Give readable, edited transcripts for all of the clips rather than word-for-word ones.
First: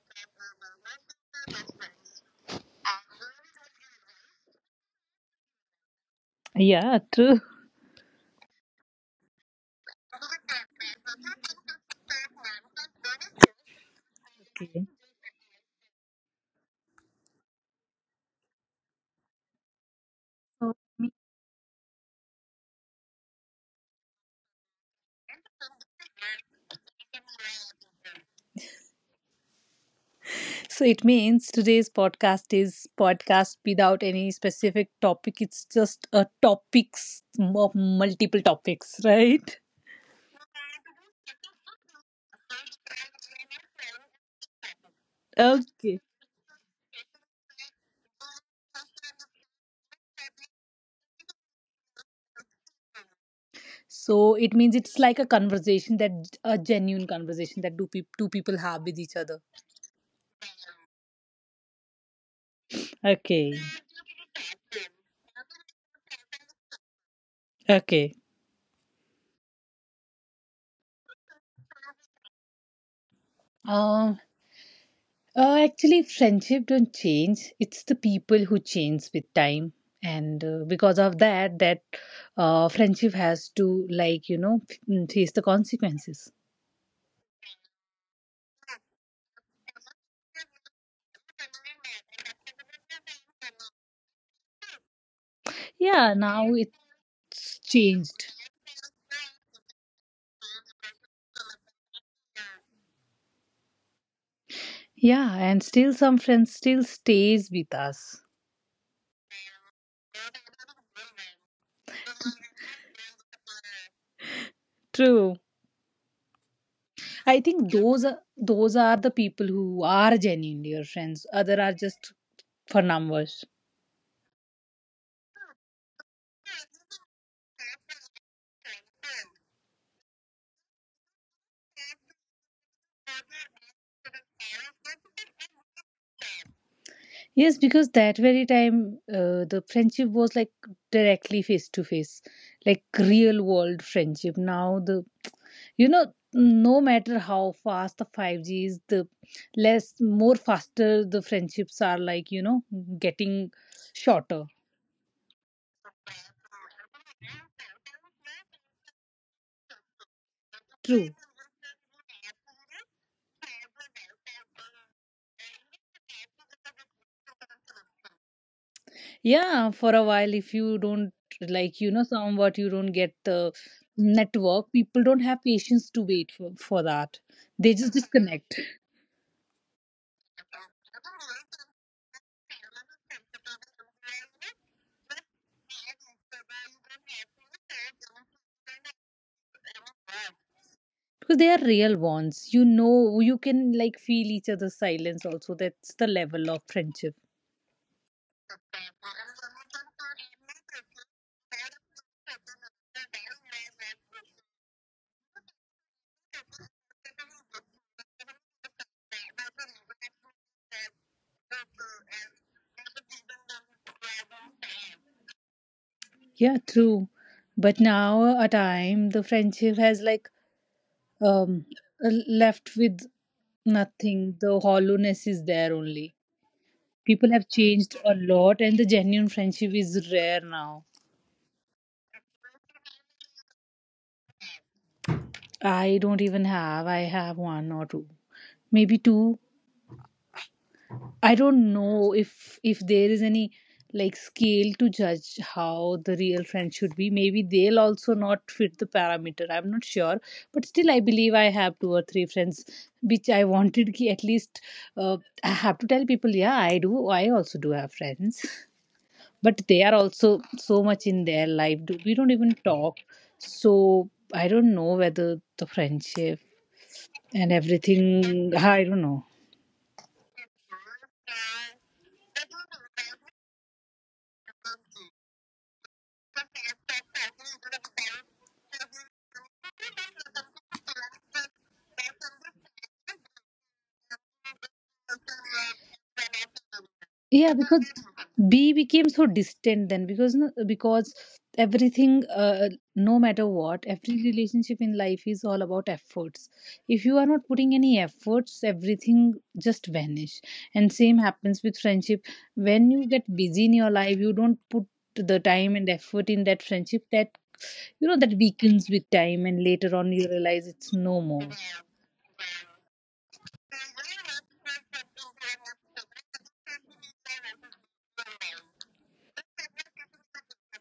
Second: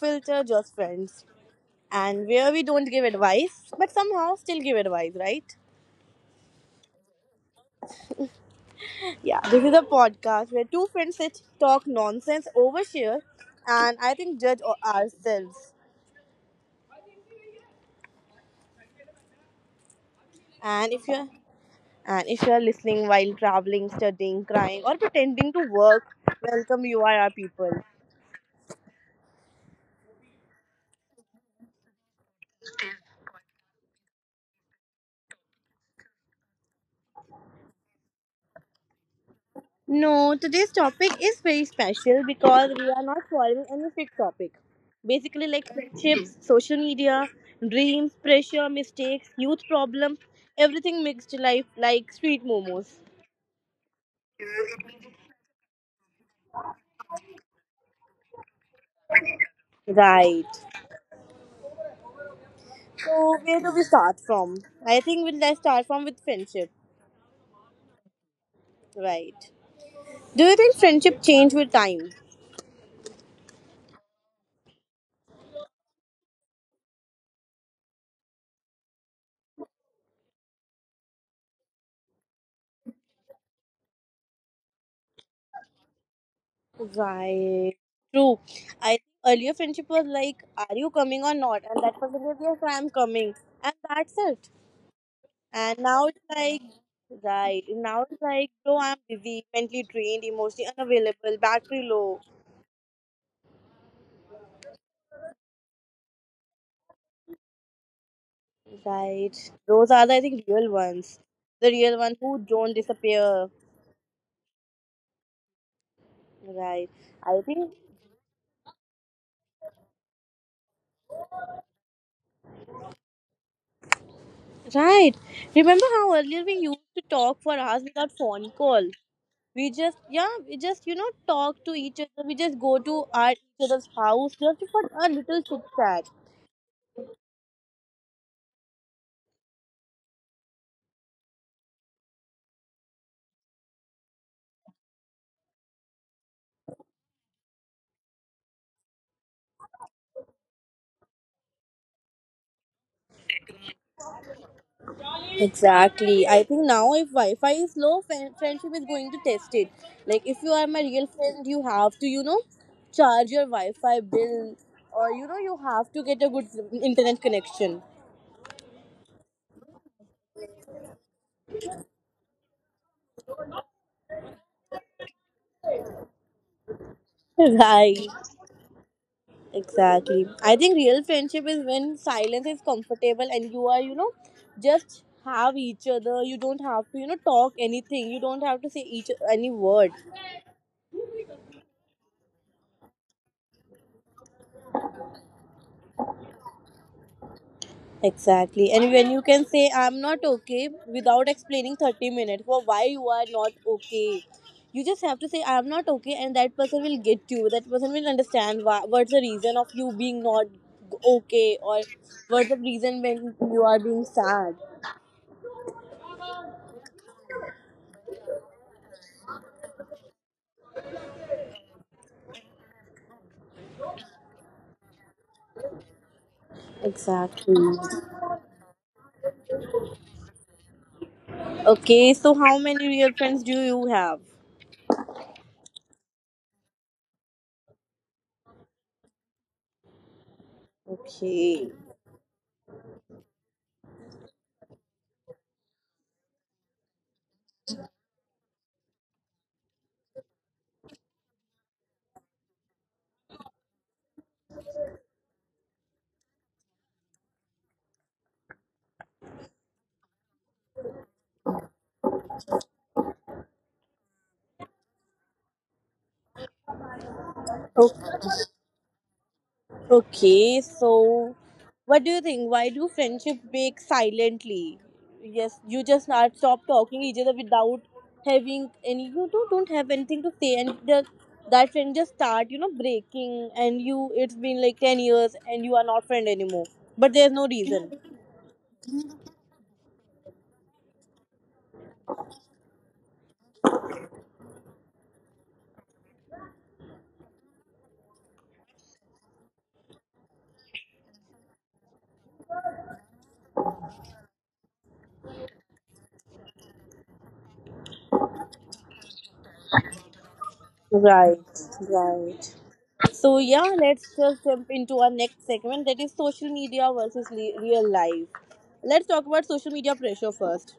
filter, just friends, and where we don't give advice, but somehow still give advice, right? Yeah, true. Yeah, this is a podcast where two friends sit, talk nonsense, overshare, and I think Okay. ourselves. So, And if me- you're and if you're listening while traveling, studying, crying, or pretending to work, welcome, you are our people. So it means today's podcast is podcast without any specific topic. It's just a topics of multiple topics, right? No, today's topic is very special because we are not following any fixed topic. Basically, like Okay. friendships, social media, dreams, pressure, mistakes, youth problems, everything mixed to life like street momos. So it means it's like a genuine conversation that two people have with each other. Right. So Okay. where do we start from? I think we'll let's start from with friendship. Okay. Right. Do you think friendship change with time? Um. Actually, friendship don't change. It's the people who change with time, and because of that friendship has to like face the consequences. Right. True. I earlier friendship was like, are you coming or not? And that person said, yes, I am coming, and that's it. And now Yeah, it's now like, it's right, now it's changed. like, though I'm busy, mentally drained, emotionally unavailable, battery low. Yeah, and still some friends still stays with us. Right. Those are the, I think, real ones. The real ones who don't disappear. True. Right. I I think think, those are the people who are genuinely your friends. Other are just for numbers. right. Remember how earlier we used to talk for hours without phone call? We just, yeah, you know, talk to each other. We just go to our each other's house just for a little chit chat. Yes, because that very time the friendship was like directly face to face, like real world friendship. Now the you know no matter how fast the 5G is, the less more faster the friendships are like getting shorter. Exactly. I think now if Wi-Fi is low, friendship is going to test it. Like if you are my real True. friend, you have to, you know, charge your Wi-Fi bill or you know you have to get a good internet connection. Yeah, for a while if you don't like somewhat you don't get the network, people don't have patience to wait for that. They just Right. disconnect. Exactly. I think real friendship is when silence is comfortable and you are, you know, just have each other. You don't have to, you know, talk anything. You don't have to say each any word. Because they are real ones, you can like feel each other's silence also. That's the level of friendship. Exactly. And when you can say, I'm not okay without explaining 30 minutes for why you are not okay. You just have to say, I'm not okay, and that person will get you. That person will understand why, what's the reason of you being not okay, or what's the reason when you are being sad. Yeah, true, but now a time the friendship has like um uh, left with nothing. The hollowness is there only. People have Exactly. changed a lot, and the genuine friendship is rare now. Okay, so how many real friends do you have? I don't even have. I have one or two, maybe two. I don't Okay. know if there is any like scale to judge how the real friend should be. Maybe they'll also not fit the parameter. I'm not sure, but still, I believe I have two or three friends which I wanted. Ki at least uh, I have to tell people, yeah, I do. I also do have friends, but they are also so much in their life. We don't even talk, so I don't know whether the friendship and everything. I don't know. Okay, so what do you think? Why do friendship break silently? Yes, you just not stop talking each other without having any you don't have anything to say, and the that friend just start, you know, breaking and you it's been like 10 years and you are not friend anymore. But there's no Yeah, because reason. b became so distant then because everything no matter what, every relationship in life is all about efforts. If you are not putting any efforts, everything just vanish, and same happens with friendship. When you get busy in your life, you don't put the time and effort in that friendship. That weakens with time, and later on you realize it's no Right, more. right. So yeah, let's just jump into our next segment, that is social media versus real life. Let's talk about social media pressure first.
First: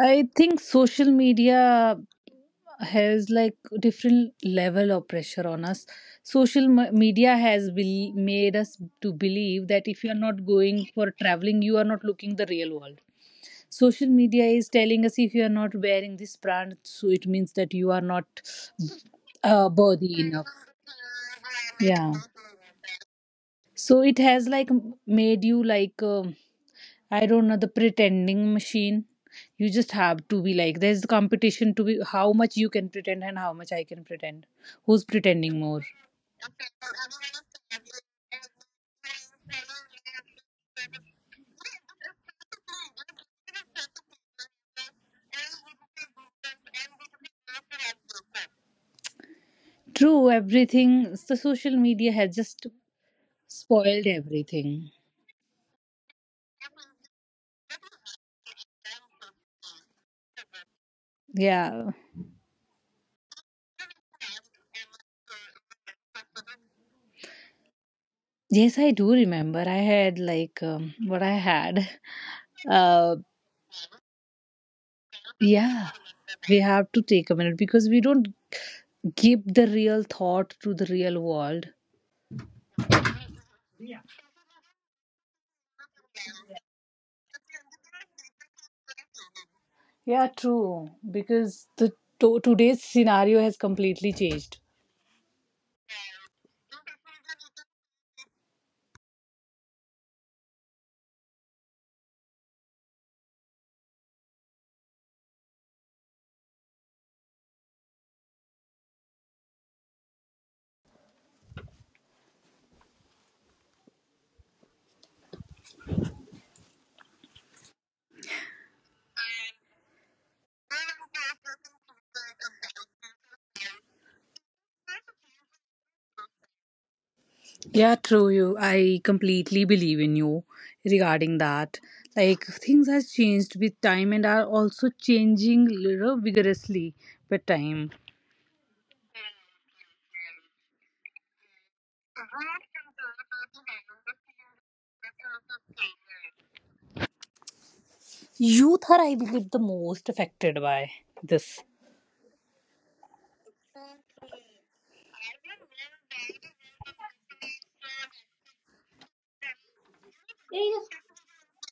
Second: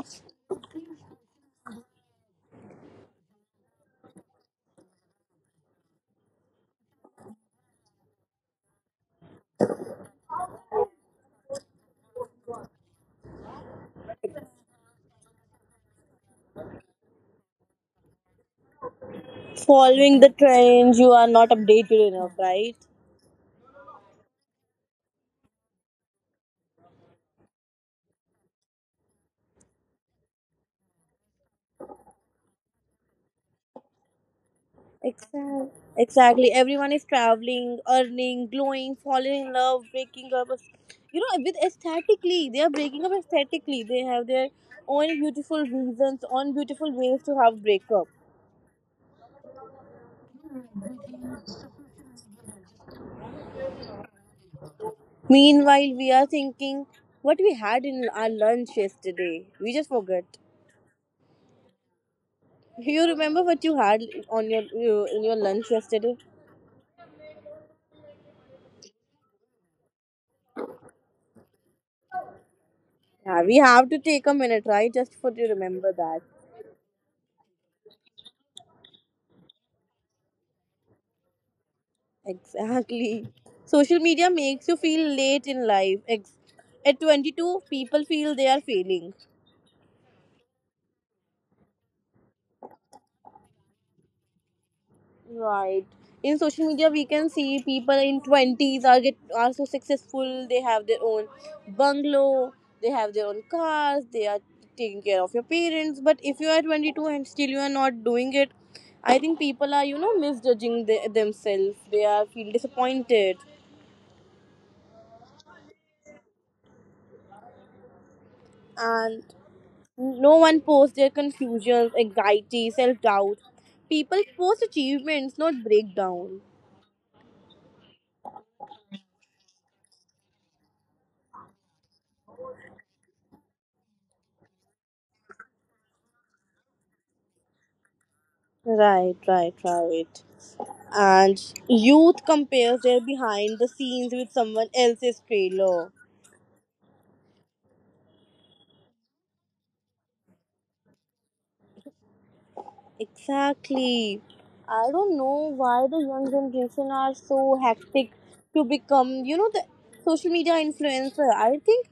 I think social media has like different level of pressure on us. Social media has bel made us to believe that if you are not going for traveling, you are not looking the real world. Social media is telling us if you are not wearing this brand, so it means that you are not Following worthy the enough. trends, you are not updated Yeah. enough, right? So it has like made you like. I don't know, the pretending machine. You just have to be like, there's the competition to be how much you can pretend and how much I can pretend. Who's pretending Exactly, more? exactly. Everyone is traveling, earning, glowing, falling in love, breaking up, you know, with aesthetically. They are breaking up aesthetically. They have their own beautiful reasons, own beautiful ways to have breakup. True, everything, the social media has just spoiled everything. Meanwhile, we are thinking what we had in our lunch yesterday. We just forgot. Yeah. You remember what you had on your in your lunch yesterday? Yes, I do remember. I had like what I had. Uh, Yeah, we have to take a minute, right, just for to yeah. remember that. We have to take a minute because we don't give the real thought to the real world. Exactly. Social media makes you feel late in life. At 22, people feel they are failing. Yeah, true. Because the today's scenario has completely changed. Right. In social media, we can see people in 20s are so successful. They have their own bungalow. They have their own cars. They are taking care of your parents. But if you are 22 and still you are not doing it, I think people are, you know, misjudging the, themselves. They are feel disappointed, and no one posts their confusions, anxiety, self doubt. People post achievements, not breakdown. Yeah, true. You, I completely believe in you regarding that. Like things has changed with time and are also changing little vigorously with time. Right, right, right. And youth compares their behind the scenes with someone else's trailer. Youth are, I believe, the most affected by this. Exactly. I don't know why the young generation are so hectic to become, you know, the social media influencer. I think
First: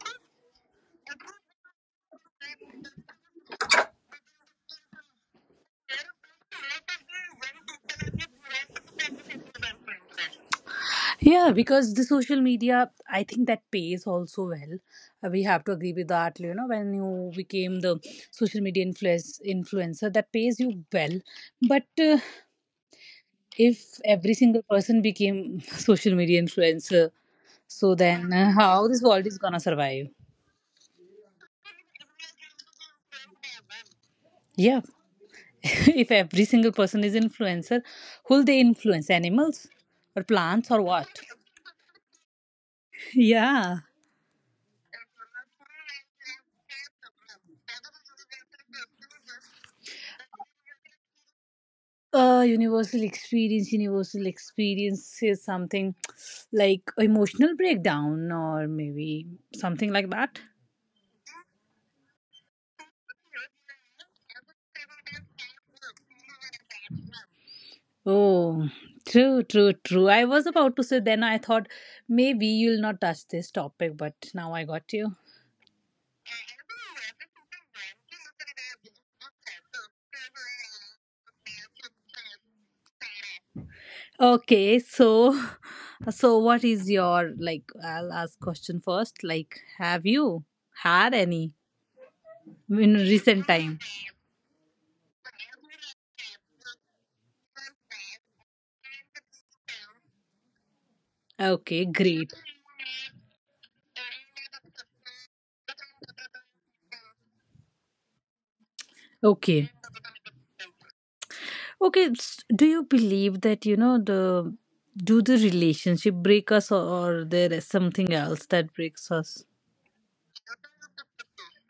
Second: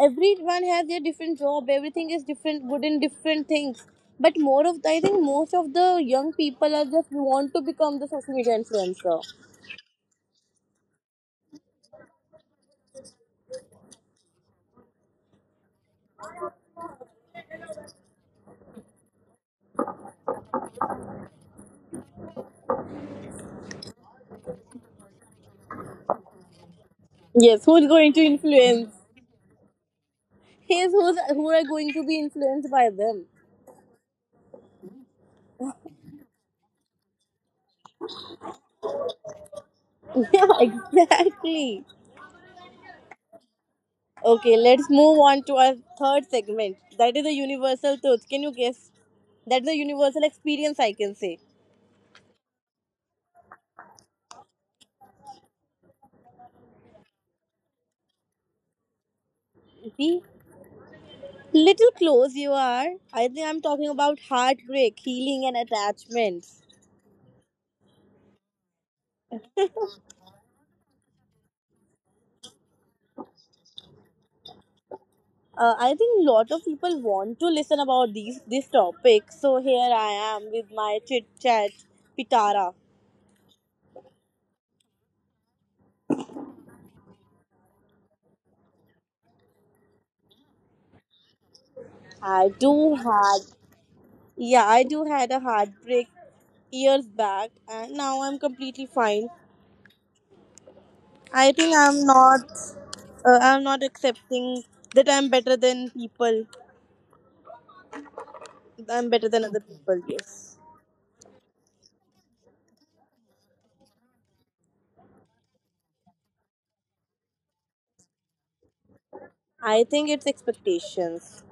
everyone has their different job, everything is different good in different things, but more of the, I think most of the young people are just want to become the social media influencer. Yeah, because the social media, I think that pays also well. We have to agree with that. You know, when you became the social media influencer, that pays you well. But if every single person became social media influencer. Yes, who's So going to then, how influence? this world is gonna survive? Yes, who are going to be influenced by them? Yeah, if every single person is influencer, who'll they influence? Animals or Yeah, plants or what? exactly. Yeah. Okay, let's move on to our third segment, that is the universal truth. Can you guess? That's the universal experience, I can say. Universal experience. Universal experience is something like emotional breakdown or maybe something like See, that. little close you are. I think I'm talking about heartbreak, healing, and attachments. Oh, true, true, true. I was about to say then I thought maybe you'll not touch this topic, but now I got you. I think lot of people want to listen about these this topic, so here I am with my chit chat pitara. Okay, so so what is your like I'll ask question first. Like have you had any I in do recent had. time? Yeah, I do had a heartbreak years back, and now I'm completely fine. I Okay, think great. I'm not accepting that I'm better than people. I'm better than Okay. other people. Yes, Okay, do you believe that the do the relationship break us, or there is something else that breaks us? I think it's expectations.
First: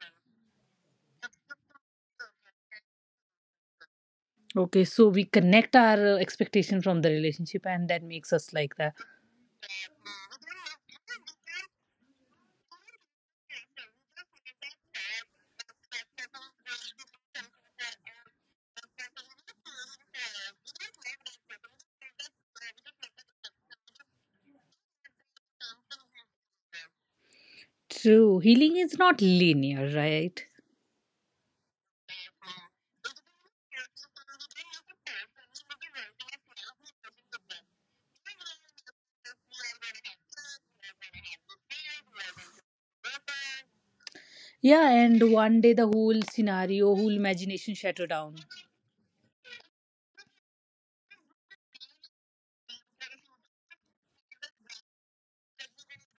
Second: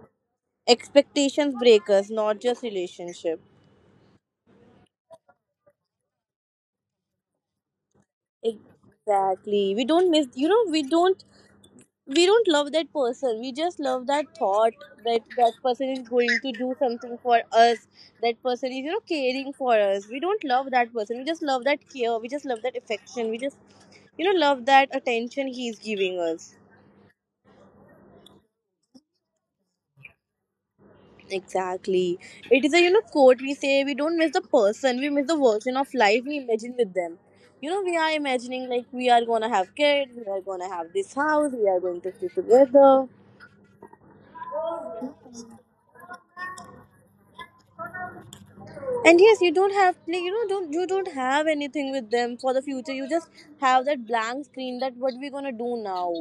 Expectations breakers, not just relationship. Okay, so we connect our expectation from the relationship and that makes us like that. Exactly. We don't miss, you know, we don't love that person. We just love that thought that that person is going to do something for us. That person is, you know, caring for us. We don't love that person. We just love that care. We just love that affection. We just, you know, love that attention he's giving us. True. Healing is not linear, right? Exactly. It is a, you know, quote we say, we don't miss the person, we miss the version of life we imagine with them. You know, we are imagining like we are gonna have kids, we are gonna have this house, we are going to stay together. Yeah, and one day the whole scenario, whole imagination shatter down. And yes, you don't have, like, you know, don't you don't have anything with them for the future. You just have that blank screen, that what we gonna do now.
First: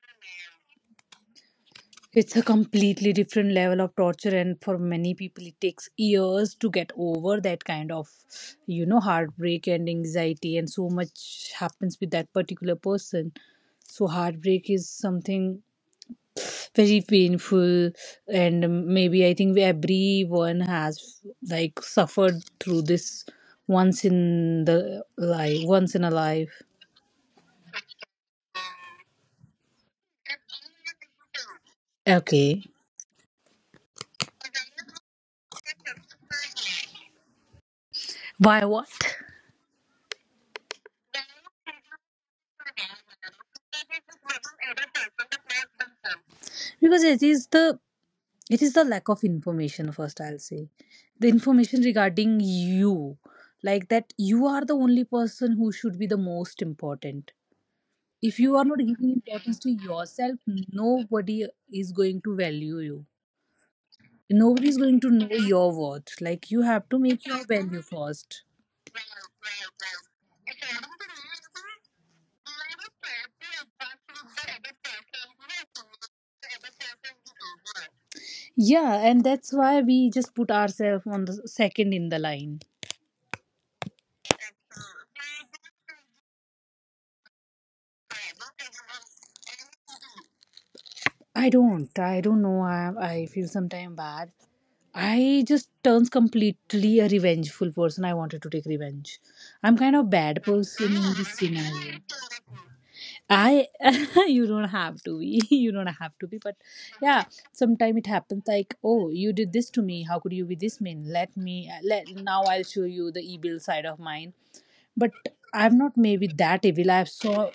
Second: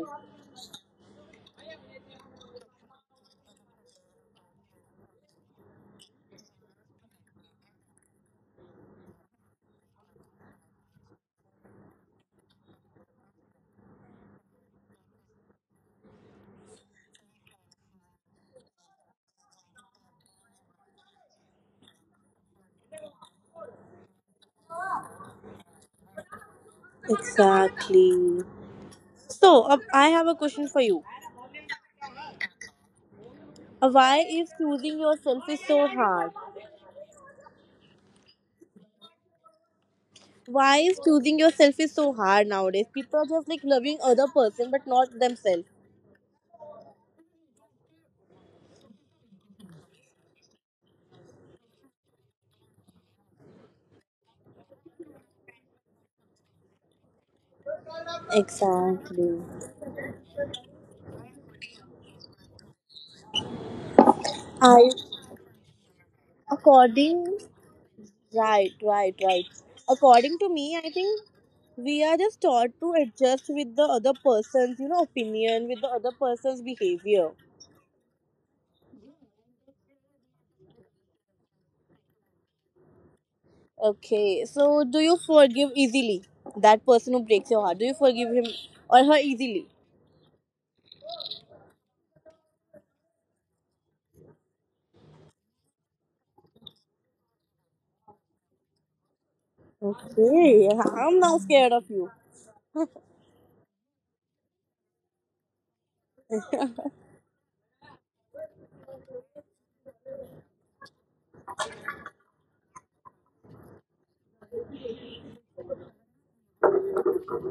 It's a completely different level of torture, and for many people, it takes years to get over that kind of, heartbreak and anxiety, and so much happens with that particular person. So, heartbreak is something very painful, and maybe I think everyone has like suffered through this once in the life, once in a life. Exactly. So I have a question for you. Okay. Why is choosing yourself is so hard? Why? What? Why is choosing yourself is so hard nowadays? People are just like loving other person but not themselves. Because it is the lack of information. First, I'll say the information regarding you, like that you are the only person who should be the most important. If you are not giving Exactly. importance to yourself, nobody is going to value you. Nobody is I going to know your worth. Like you have to make according your value first. right, right, right. According to me, I think we are just taught to adjust with the other person's, you know, opinion, with the other person's behavior. Yeah, and that's why we just put ourselves on the second in the line. Okay, so do you forgive easily that person who breaks your heart? Do you forgive him or her easily? I don't. I don't know. I feel sometimes bad. I just turns completely a revengeful person. I wanted to take revenge. I'm kind of bad Okay, person in I'm this now scared of scenario. you. I you don't have to be. You don't have to be. But yeah, sometimes it happens like, oh, you did this to me. How could you be this mean? Let now I'll show you the evil side of mine. But I'm not maybe that evil. I've saw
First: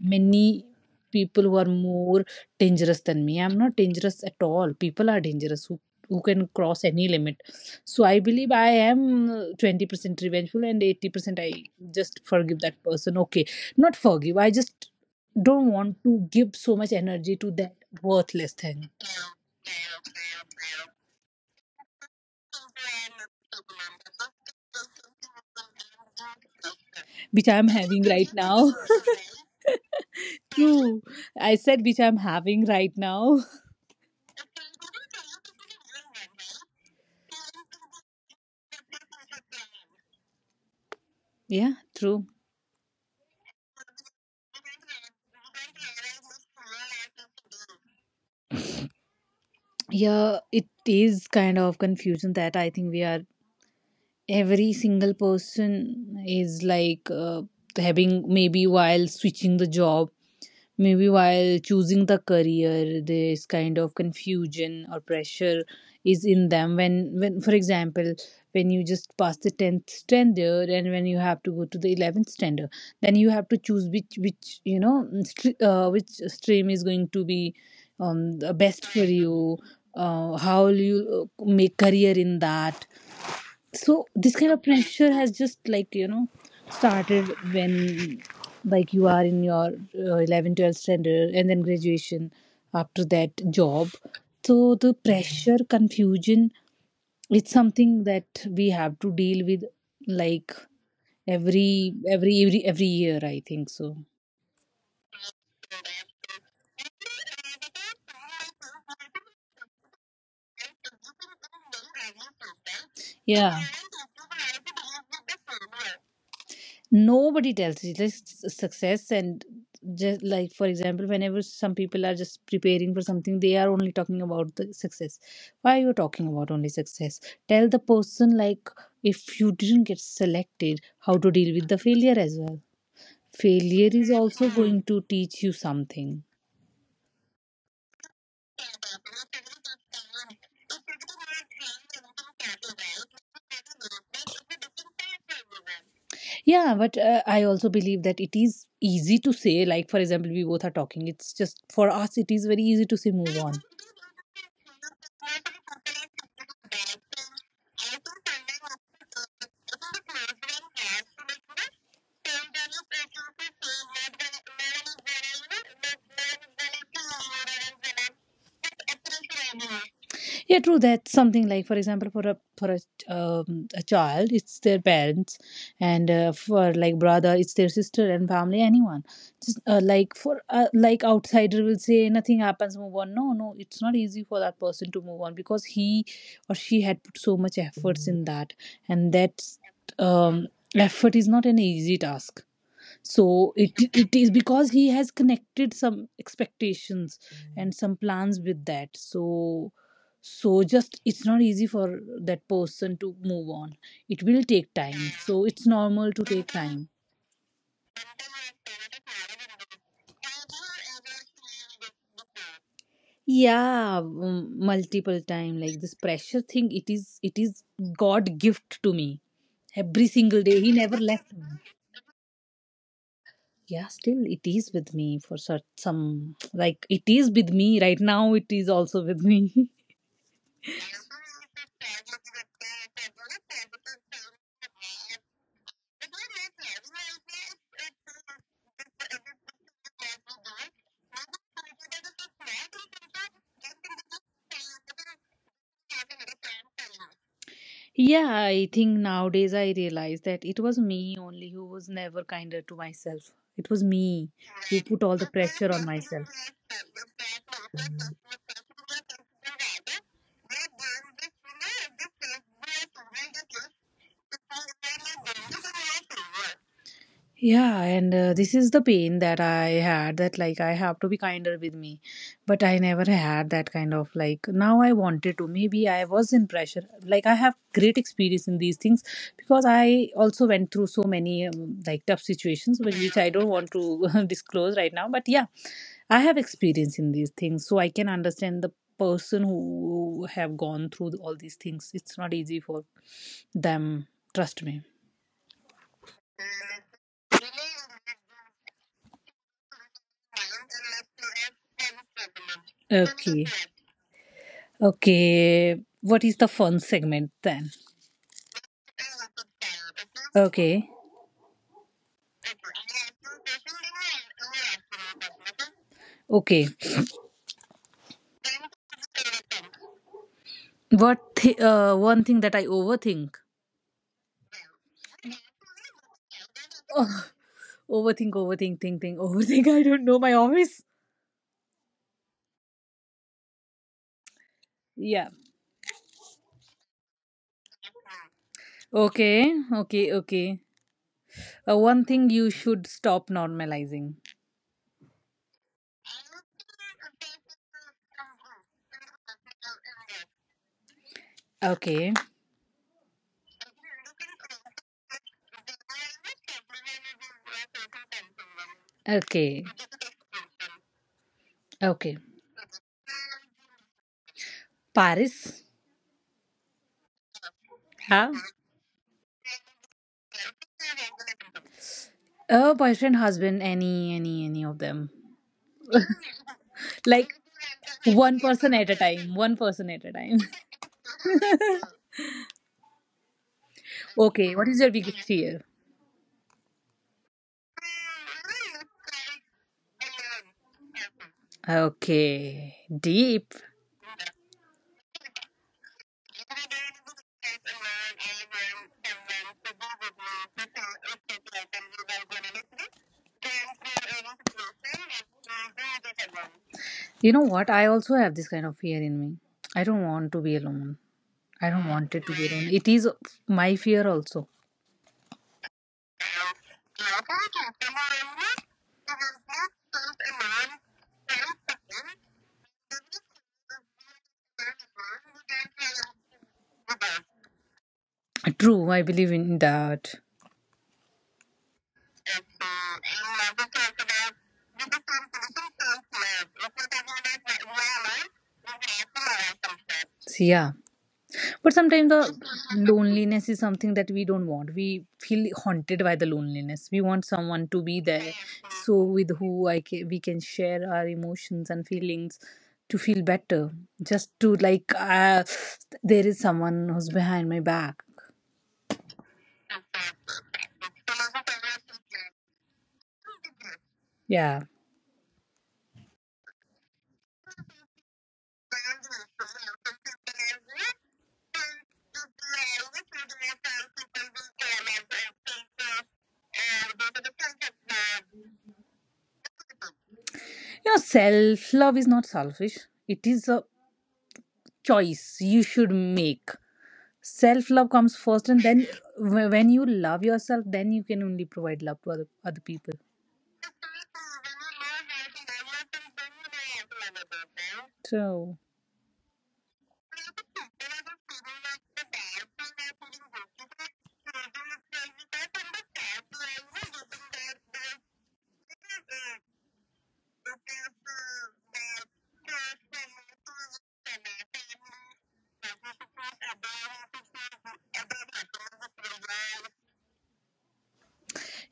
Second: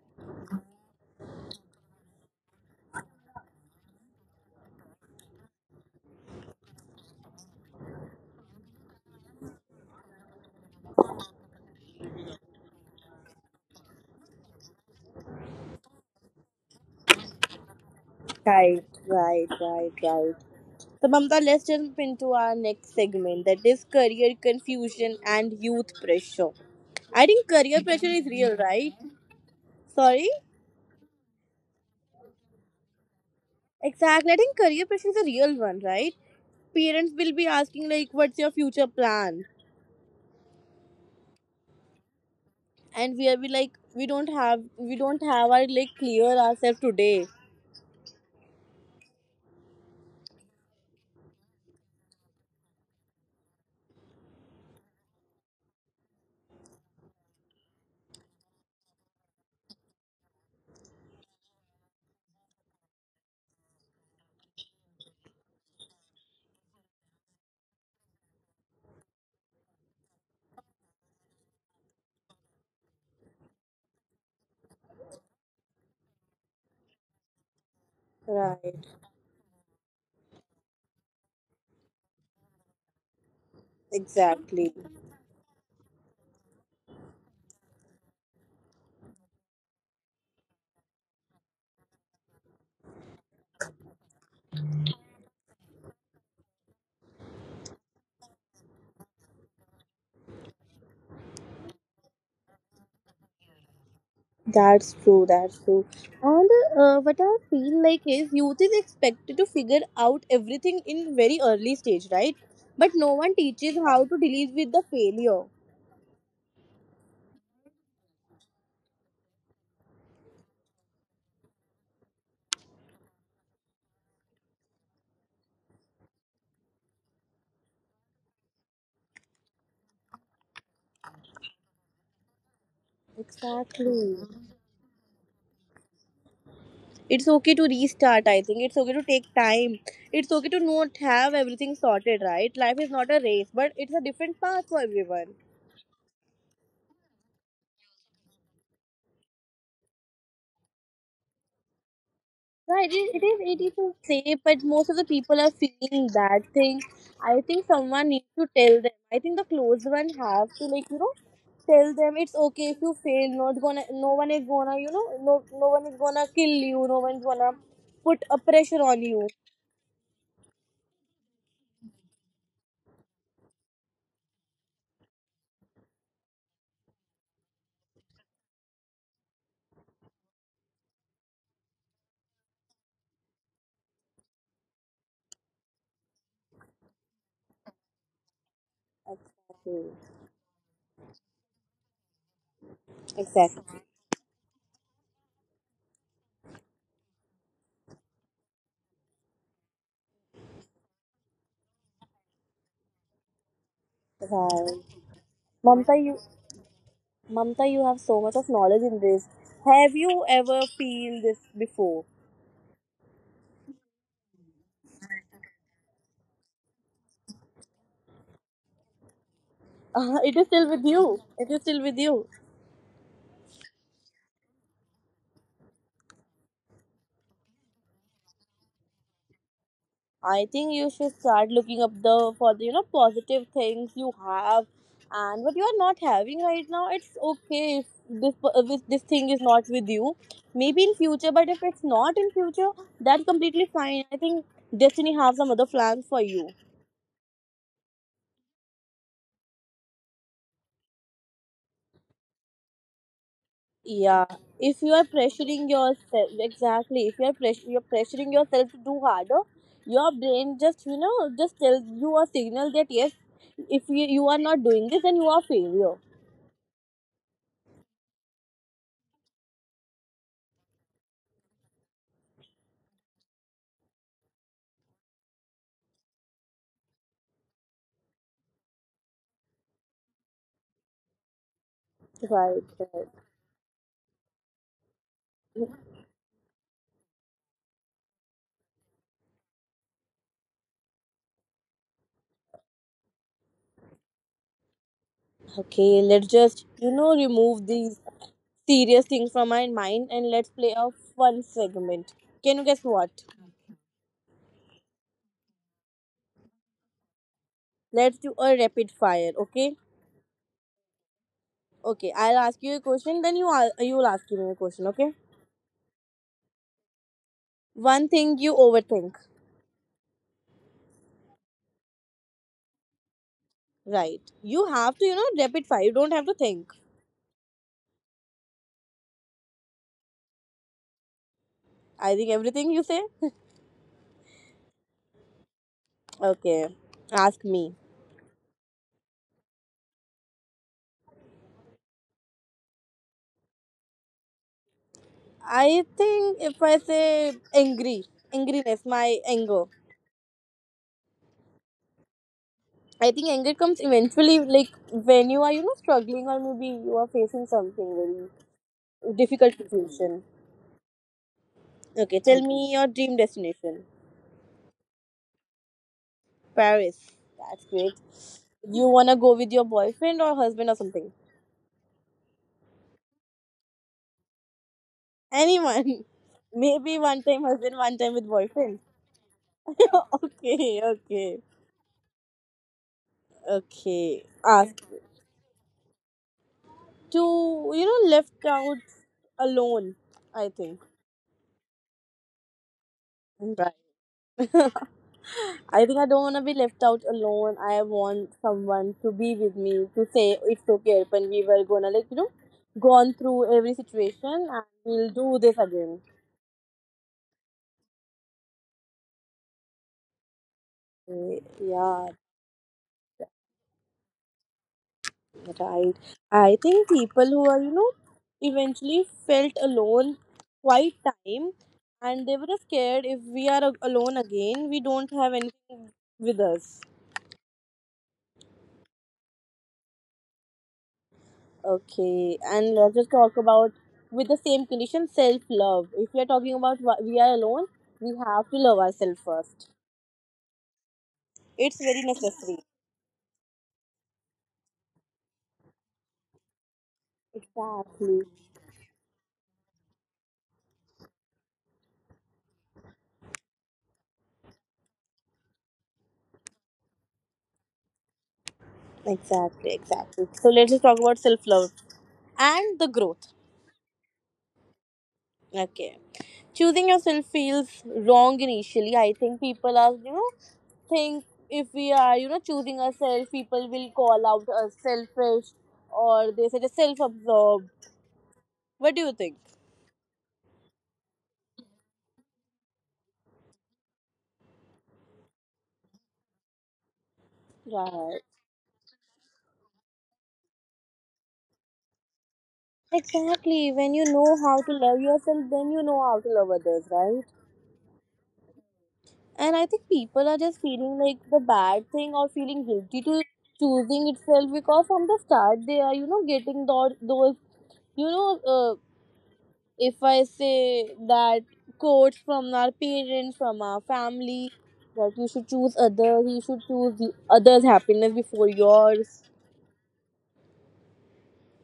many people who are more dangerous than me. I'm not dangerous at all. People are dangerous who can cross any limit. So I believe I am 20% revengeful and 80%. I just forgive that person. Okay, not forgive, I just don't want to give so much energy to that worthless Right, thing. right, right, right. So, Mamta, let's jump into our next segment, that is career confusion and youth pressure. I Which think I'm career having pressure is right real, now. right? Sorry? True. I said which I'm having right now. Exactly. I think career pressure is a real one, right? Parents will be asking like, "What's your future plan?" Yeah, true. And we are be like, we don't have our like clear ourselves today." Yeah, it is kind of confusion that I think we are every single person is like having, maybe while switching the job. Maybe while choosing the career, this kind of confusion or pressure is in them. When, for example, when you just pass the 10th standard and when you have to go to the 11th standard, then you have to choose which stream is going to be the Right. best for you. How will you make career in that? So this kind of Exactly. pressure has just like started when like you are in your 11 12 standard and then graduation, after that job. So the pressure confusion, it's something that we have to deal with, like every every year I think so. That's true. That's true. And what I feel like is youth is expected to figure out everything in very early stage, right? But no one Yeah, teaches how to deal with the failure. nobody tells you like success and just like for example whenever some people are just preparing for something, they are only talking about the success. Why are you talking about only success? Tell the person like if you didn't get selected, how to deal with the failure as well. Failure is Exactly. also going to teach you something. It's okay to restart, I think. It's okay to take time. It's okay to not have everything sorted, right? Life is not a race, but it's a different path for everyone. Yeah, but I also believe that it is easy to say, like for example we both are talking, it's just for us it is very easy Right, to say it move is, on. it is to say, but most of the people are feeling that thing. I think someone needs to tell them. I think the close one have to, like, you know, tell them it's okay if you fail, not gonna, no one is gonna, you know, no one is gonna kill you, no one's gonna put a pressure on you. Yeah, true. That's something like, for example, for a child, it's their parents, and for like brother, it's their sister and family, anyone. Just like for like outsider will say nothing happens, move on. No, no, it's not easy for that person to move on because he or she had put so much efforts in that, and that Exactly. um effort is not an easy task. So it Exactly. it is because he has connected some expectations and some plans with that, so just it's not easy for that person to move on. It will take Right. time, so it's Mamta, normal to you take time. Mamta, you have so much of knowledge in this. Have you ever feel this before? Yeah, multiple time like this pressure thing, it is god gift to me. Every It single is day he still with never you. left. It is still with you. Yeah, still it is with me for such some like it is with me right now, it is also with me. I think you should start looking up the for the, you know, positive things you have and what you are not having right now. It's okay if this, if this thing is not with you. Maybe in future, but if it's not in future, that's completely fine. I think destiny has some other plans for you. Yeah, I think nowadays I realize that it was me only who was never kinder to myself. It was me Yeah, who if you put are all the pressure pressuring on myself. yourself, exactly. If you are pressure, you're pressuring yourself to do harder. Your brain just, you know, just tells you a signal that yes, if you are not doing this, then you are failure. Yeah, and this is the pain that I had that like I have to be kinder with me. But I never had that kind of like now I wanted to. Maybe I was in pressure. Like I have great experience in these things because I also went through so many like tough Right, situations which, right. which I don't want to disclose right now. But yeah, I have experience in these things, so I can understand the person who have gone through all these things. It's not easy for them. Trust me. Okay, let's just, you know, remove these serious things from my mind and let's play a fun segment. Can you guess what? Okay. Okay. What is the fun segment then? Let's do a rapid fire. Okay. Okay. Okay. I'll ask you a question, then you'll ask me a question. Okay. Okay. One thing you overthink. One thing that I overthink? Right. You have to, you know, rapid fire. You don't have to think. Oh, overthink. I don't know my office. I think everything you say. Yeah. Okay. Ask me. Okay. Okay. Okay. One thing you should stop normalizing. I think if I say angry, angriness, my anger. Okay. I think anger comes eventually, like when you are, you know, struggling or maybe you are facing something very difficult Okay. situation. Okay. Okay, tell me your dream destination. Paris. Paris. That's great. Have You wanna go with your boyfriend or husband or something? a boyfriend, husband, any of them. Anyone. Maybe one Like time husband, one time with one person boyfriend. at a time. One person at a time. Okay, okay, okay. Okay, what is Ask your biggest fear? to you know left out alone. I think Okay, deep. right. I think I don't want to be left out alone. I want someone to be with me to say it's okay. When we were gonna like gone through every situation and we'll do this again. You know what? I also have this kind of fear in me. I don't want to be alone. Okay, I don't yeah, want it to be alone. It is my fear also. right. I think people who are, eventually felt alone quite time, and they were scared if we are alone again, we don't have anything with us. True, I believe in that. Okay. And let's just talk about with the same condition self love. If we are talking about we are alone, we have to love ourselves first. So, yeah. But It's very sometimes the necessary. loneliness is something that we don't want. We feel haunted by the loneliness. We want someone to be Exactly. there, so with who I can, we can share our emotions and feelings to feel better. Just to like, there is someone who's behind my back. Exactly. Exactly. So let's just talk about self love and the growth. Yeah, Okay. Choosing yourself feels wrong initially. I think people are, think if we are, choosing ourselves, people will call out us selfish or they say just self absorbed. What do you think? you know, self love is not selfish. It is a choice you should make. Self love comes Right. first, and then when you love yourself, then you can only provide love to other people. Exactly. When you know how to love yourself, then you know how to love others, right? So. And I think people are just feeling like the bad thing or feeling guilty to choosing itself because from the start they are, getting those you know, uh, if I say that quotes from our parents, from our family, that you should choose others, you should choose the others' happiness before yours,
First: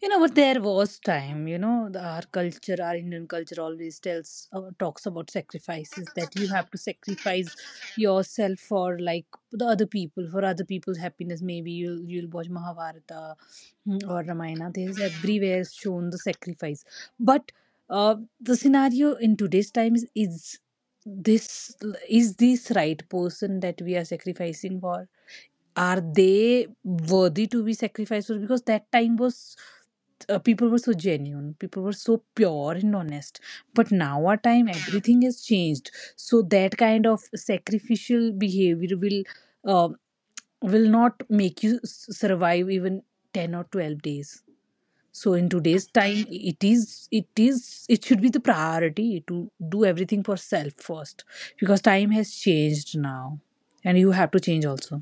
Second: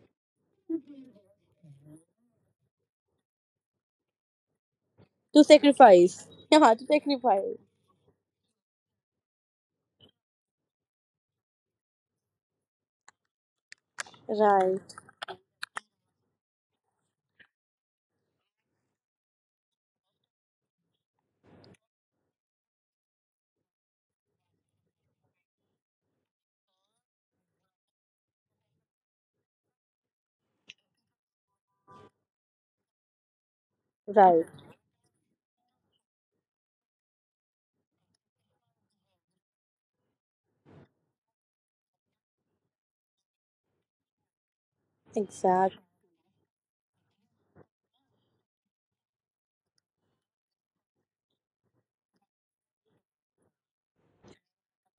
You know what? There was time. You know, the, our culture, our Indian culture, always tells talks about to sacrifice. sacrifice. That you have Yeah, to to sacrifice sacrifice. yourself for like the other people, for other people's happiness. Maybe you'll watch Mahabharata, mm, or Ramayana. Right, There's everywhere shown the sacrifice. But uh, the scenario in today's time is, this is this right person that we are sacrificing for, are they worthy to be sacrificed? Because that time was, people were so genuine, people were so pure and honest, but now our right, time, yeah, everything has changed, so that kind of sacrificial behavior will, uh, will not make you survive even 10 or 12 days. So in exactly. today's time, it is it is it should be the priority to do everything for self first, because time has changed now and you have to change also.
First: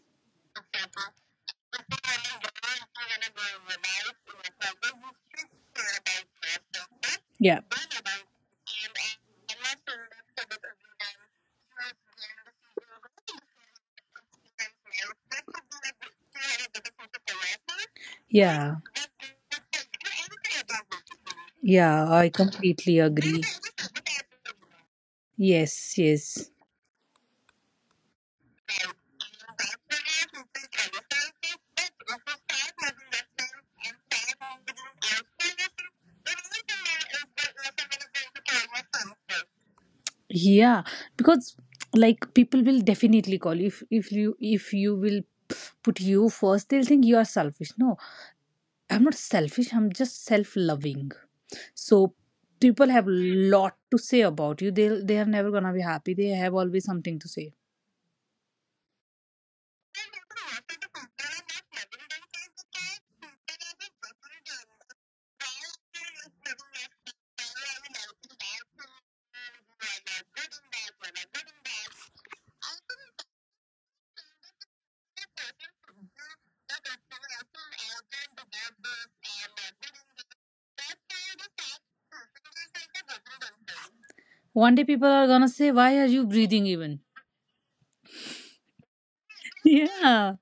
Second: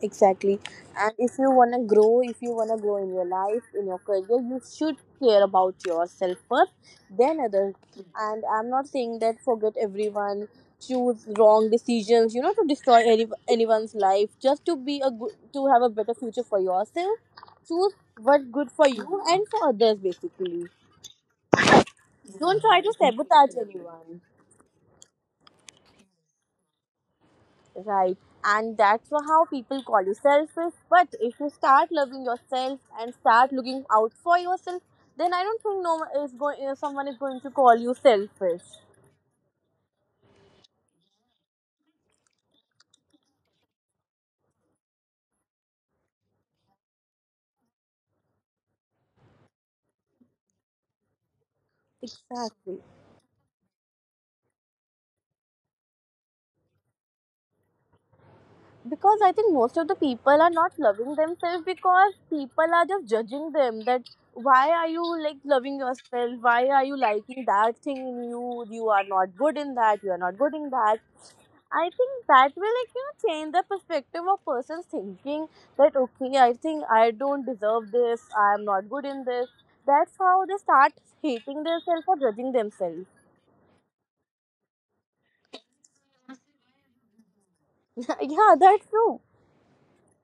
Exactly. And if you want to grow, if you want to grow in your life, in your career, you should care about yourself first, then Yeah, others. And I'm not saying that forget everyone, choose wrong decisions, to destroy any, anyone's life, just to be a good, to have a better future for yourself. Choose what's yeah. good for you and for others, basically. Yeah, I Don't completely try to agree. sabotage anyone. Yes, yes. Right. And that's how people call you selfish. But if you start loving yourself and start looking out for yourself, then I don't think no one is going. Someone is going to call you selfish. Yeah, because like people will definitely call you, if you, if you will put you first, they'll think you are selfish. No, I'm not selfish. I'm just self-loving. So people have Exactly. lot to say about you. They are never gonna be happy. They have always something to say. Because I think most of the people are not loving themselves because people are just judging them that why are you like loving yourself? Why are you liking that thing in you? You are not good in that. You are not good in that. I think that will like change the perspective of person's thinking that okay, I think I don't deserve this. I am not good in this. That's how they start hating themselves or judging themselves. One day people are gonna say, "Why are you breathing even?" Yeah, that's true. Yeah,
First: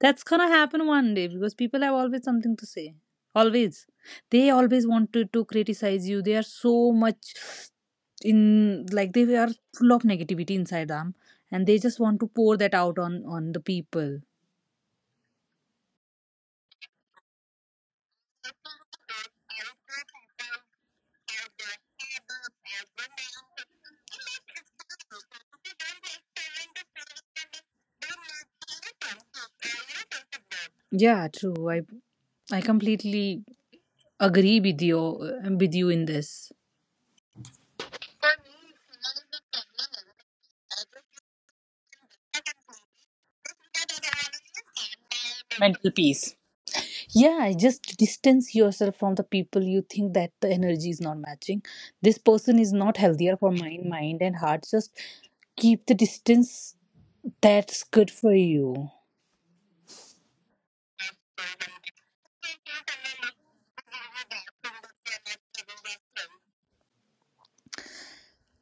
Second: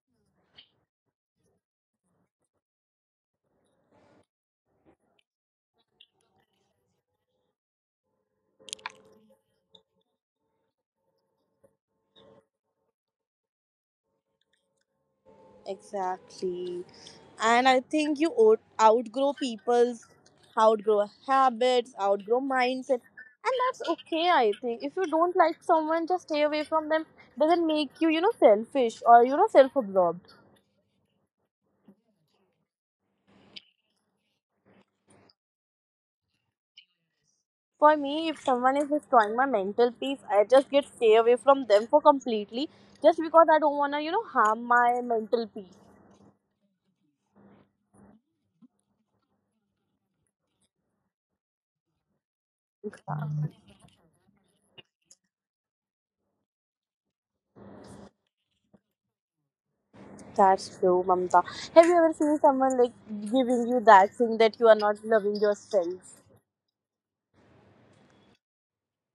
that's gonna happen one day because people have always something to say. Always. They always wanted to criticize you. They are so much in like they are full of negativity inside them, and they just want to pour that out on the people. Exactly. And I think you outgrow people's, outgrow habits, outgrow mindset. And that's okay, I think. If you don't like someone, just stay away from them. Doesn't make you, selfish or, self absorbed. Yeah, true. I completely agree with you in this. For me, if someone is destroying my mental peace, I just get stay away from them for completely just because I don't want to, harm my mental peace. Mental peace. Yeah, just distance yourself from the people you think that the energy is not matching. This person is not healthier for mind and heart. Just keep the distance, that's good for you. That's true, Mamta. Have you ever seen someone like giving you that thing that you are not loving yourself?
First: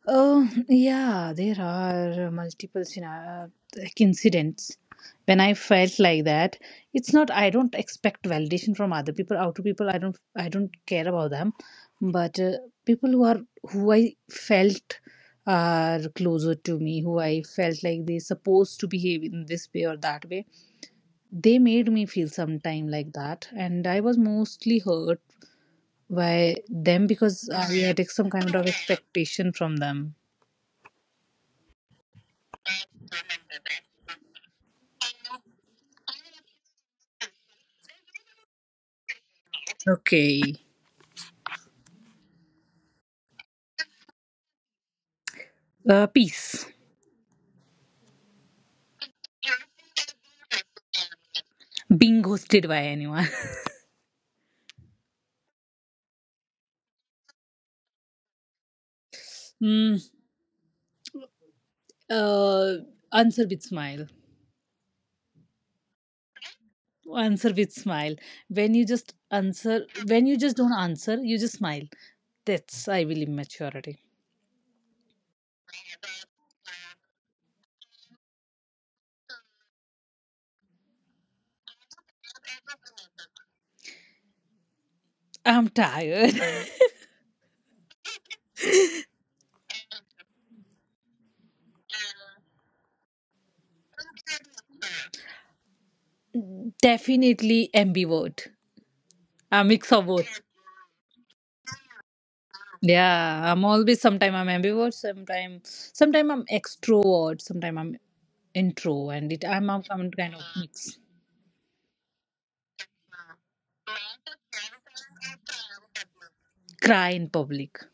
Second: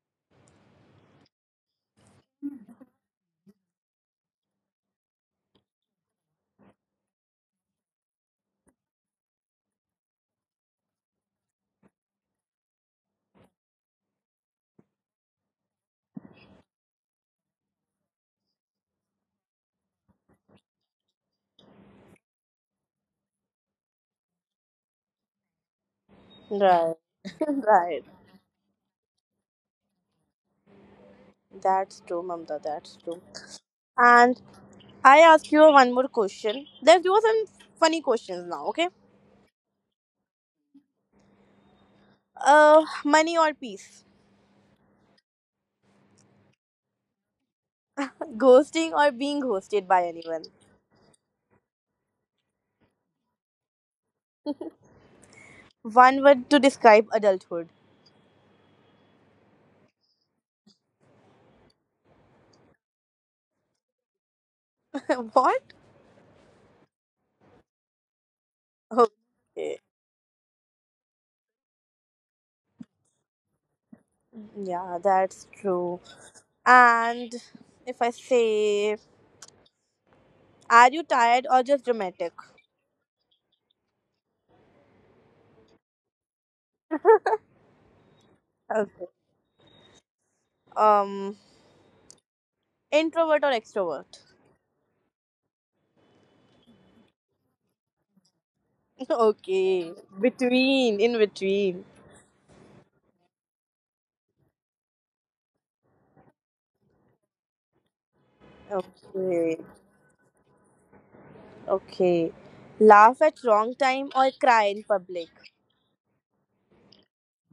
Oh, yeah, there are multiple like incidents when I felt like that. It's not, I don't expect validation from other people, outer people. I don't care about them, but people who are, who I felt are closer to me, who I felt like they supposed to behave in this way or that way. They made me feel sometime like that, and I was mostly hurt by Right. them because Right. I had some kind of expectation from them. That's true, Mamta. That's true. And I ask you one more question. Let's do some funny questions now, okay? Okay. Money or peace? Peace. Ghosting or being ghosted by anyone? Being ghosted by anyone. One word to describe adulthood. Mm, uh, answer with smile. What? Answer with smile. When you just answer, Okay. when you just don't answer, you just smile. That's, I believe, maturity. Yeah, that's true. And if I say, are you tired or just dramatic? I'm tired. Okay. Um, Introvert or extrovert? Definitely ambivert. A mix of Okay. both. Between, in between. Yeah, I'm always, sometimes I'm ambivert, sometimes, sometimes I'm extrovert, sometimes I'm intro, and it I'm i Okay. I'm kind of mix. Okay. Laugh at wrong time or cry in public. Cry in public.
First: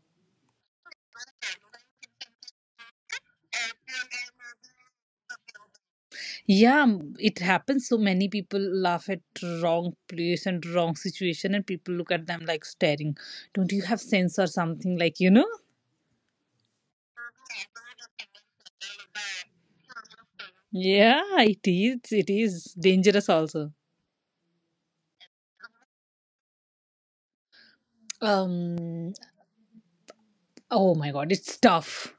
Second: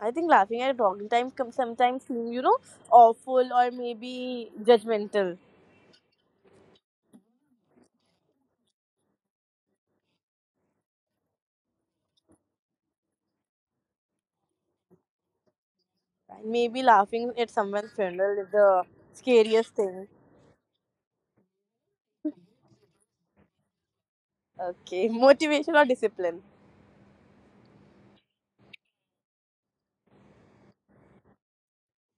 I think laughing at wrong time sometimes seem, awful or maybe judgmental. Yeah, it happens. So many people laugh at wrong place and wrong situation, and people look at them like staring. Don't you have sense or something? Like, you know? Maybe laughing at someone's funeral is the scariest thing. Yeah, it is. It is dangerous also. Okay. Motivation or discipline? Um. Oh my God, it's tough.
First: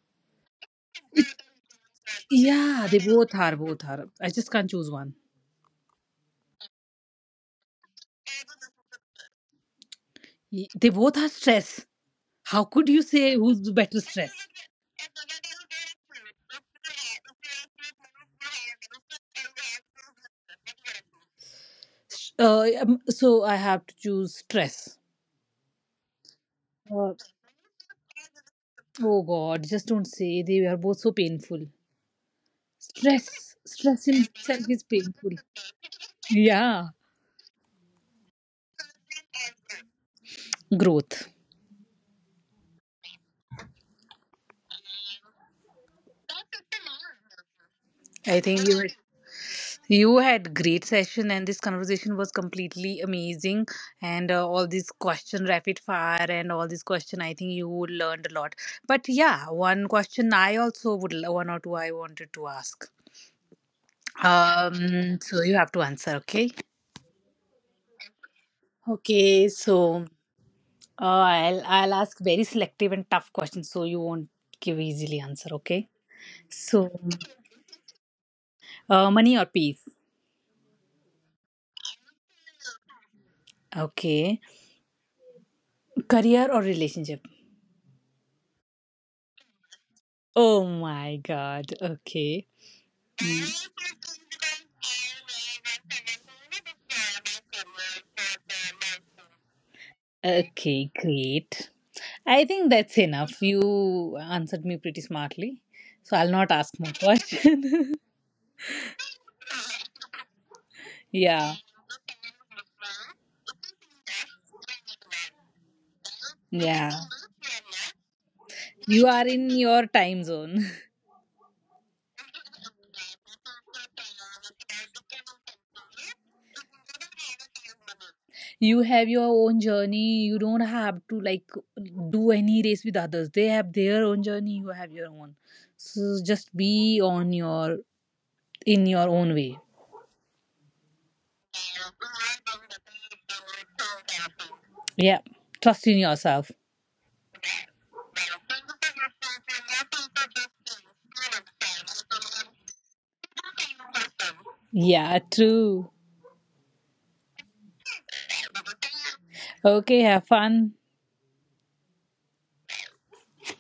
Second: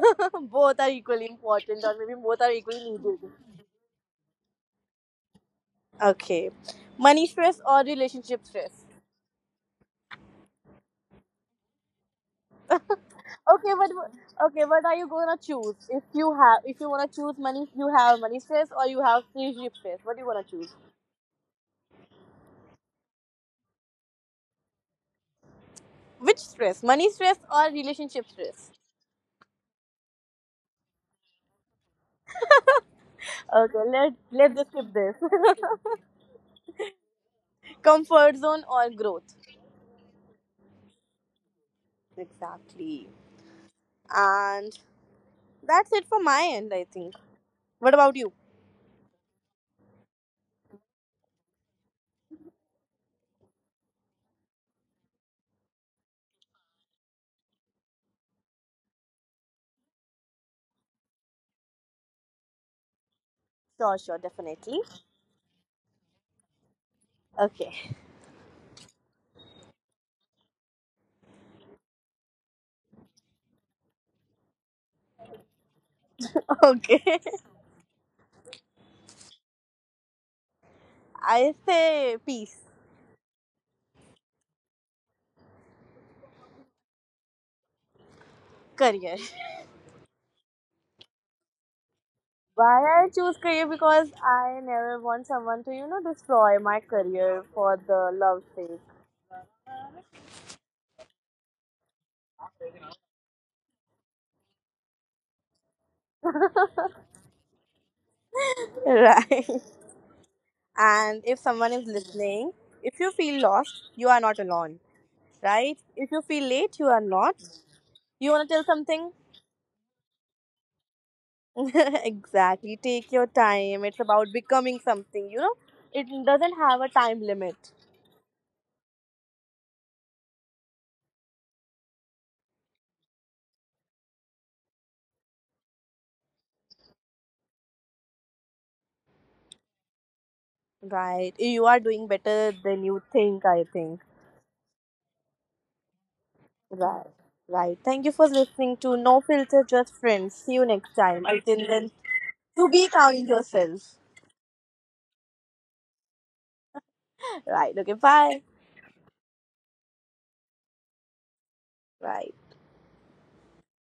Both are equally It- important or maybe both are Yeah, equally they needed. both are. Both are. I just can't choose one. Okay. Money stress or relationship stress? They both are stress. How could you say who's the Okay, but better stress? okay, what are you gonna choose? If you have, if you wanna choose money, you have money stress or you have relationship stress. What do you wanna choose? So I have to choose stress. Which stress? Money Uh, stress or relationship stress? oh God, just don't say, they are both so painful. Okay, Stress in let's itself just is skip this. painful. Yeah, Comfort zone or growth? growth. Exactly. And that's it for my end, I think. What about you? I think you had great session and this conversation was completely amazing, and all these question rapid fire and all these question, I think you learned a lot. But yeah, one question I also would, one or two I wanted to ask. Sure, sure, definitely. So you have to answer, okay? Okay, Okay, so I'll ask very selective and tough questions so you won't give easily answer, okay? So, okay. Money or peace? I say peace, Okay. Career or relationship? career. Oh my god. Okay. Why I choose career Mm. because I never want someone to, destroy my career for the love's sake. Okay, great. I think that's enough. You answered me pretty smartly. So I'll not ask more questions. Right. And if Yeah. someone is listening, if you feel lost, you are not alone. Right? If you feel late, you are Yeah. not. You want to tell something? You are in your time zone. Exactly. Take your time. It's about becoming something, you know? It doesn't have a time limit. You have your own journey, you don't have to like do any race with others, they have their own journey, you have your own. So just be on your, in your own way. Right. You are doing better than you think, I think. Yeah, trust in yourself. Right. Right. Thank you for listening to No Filter, Just Friends. See you next time. Until then, do be kind yourself. Yeah, true. Right. Okay. Bye. Okay, have fun. Right.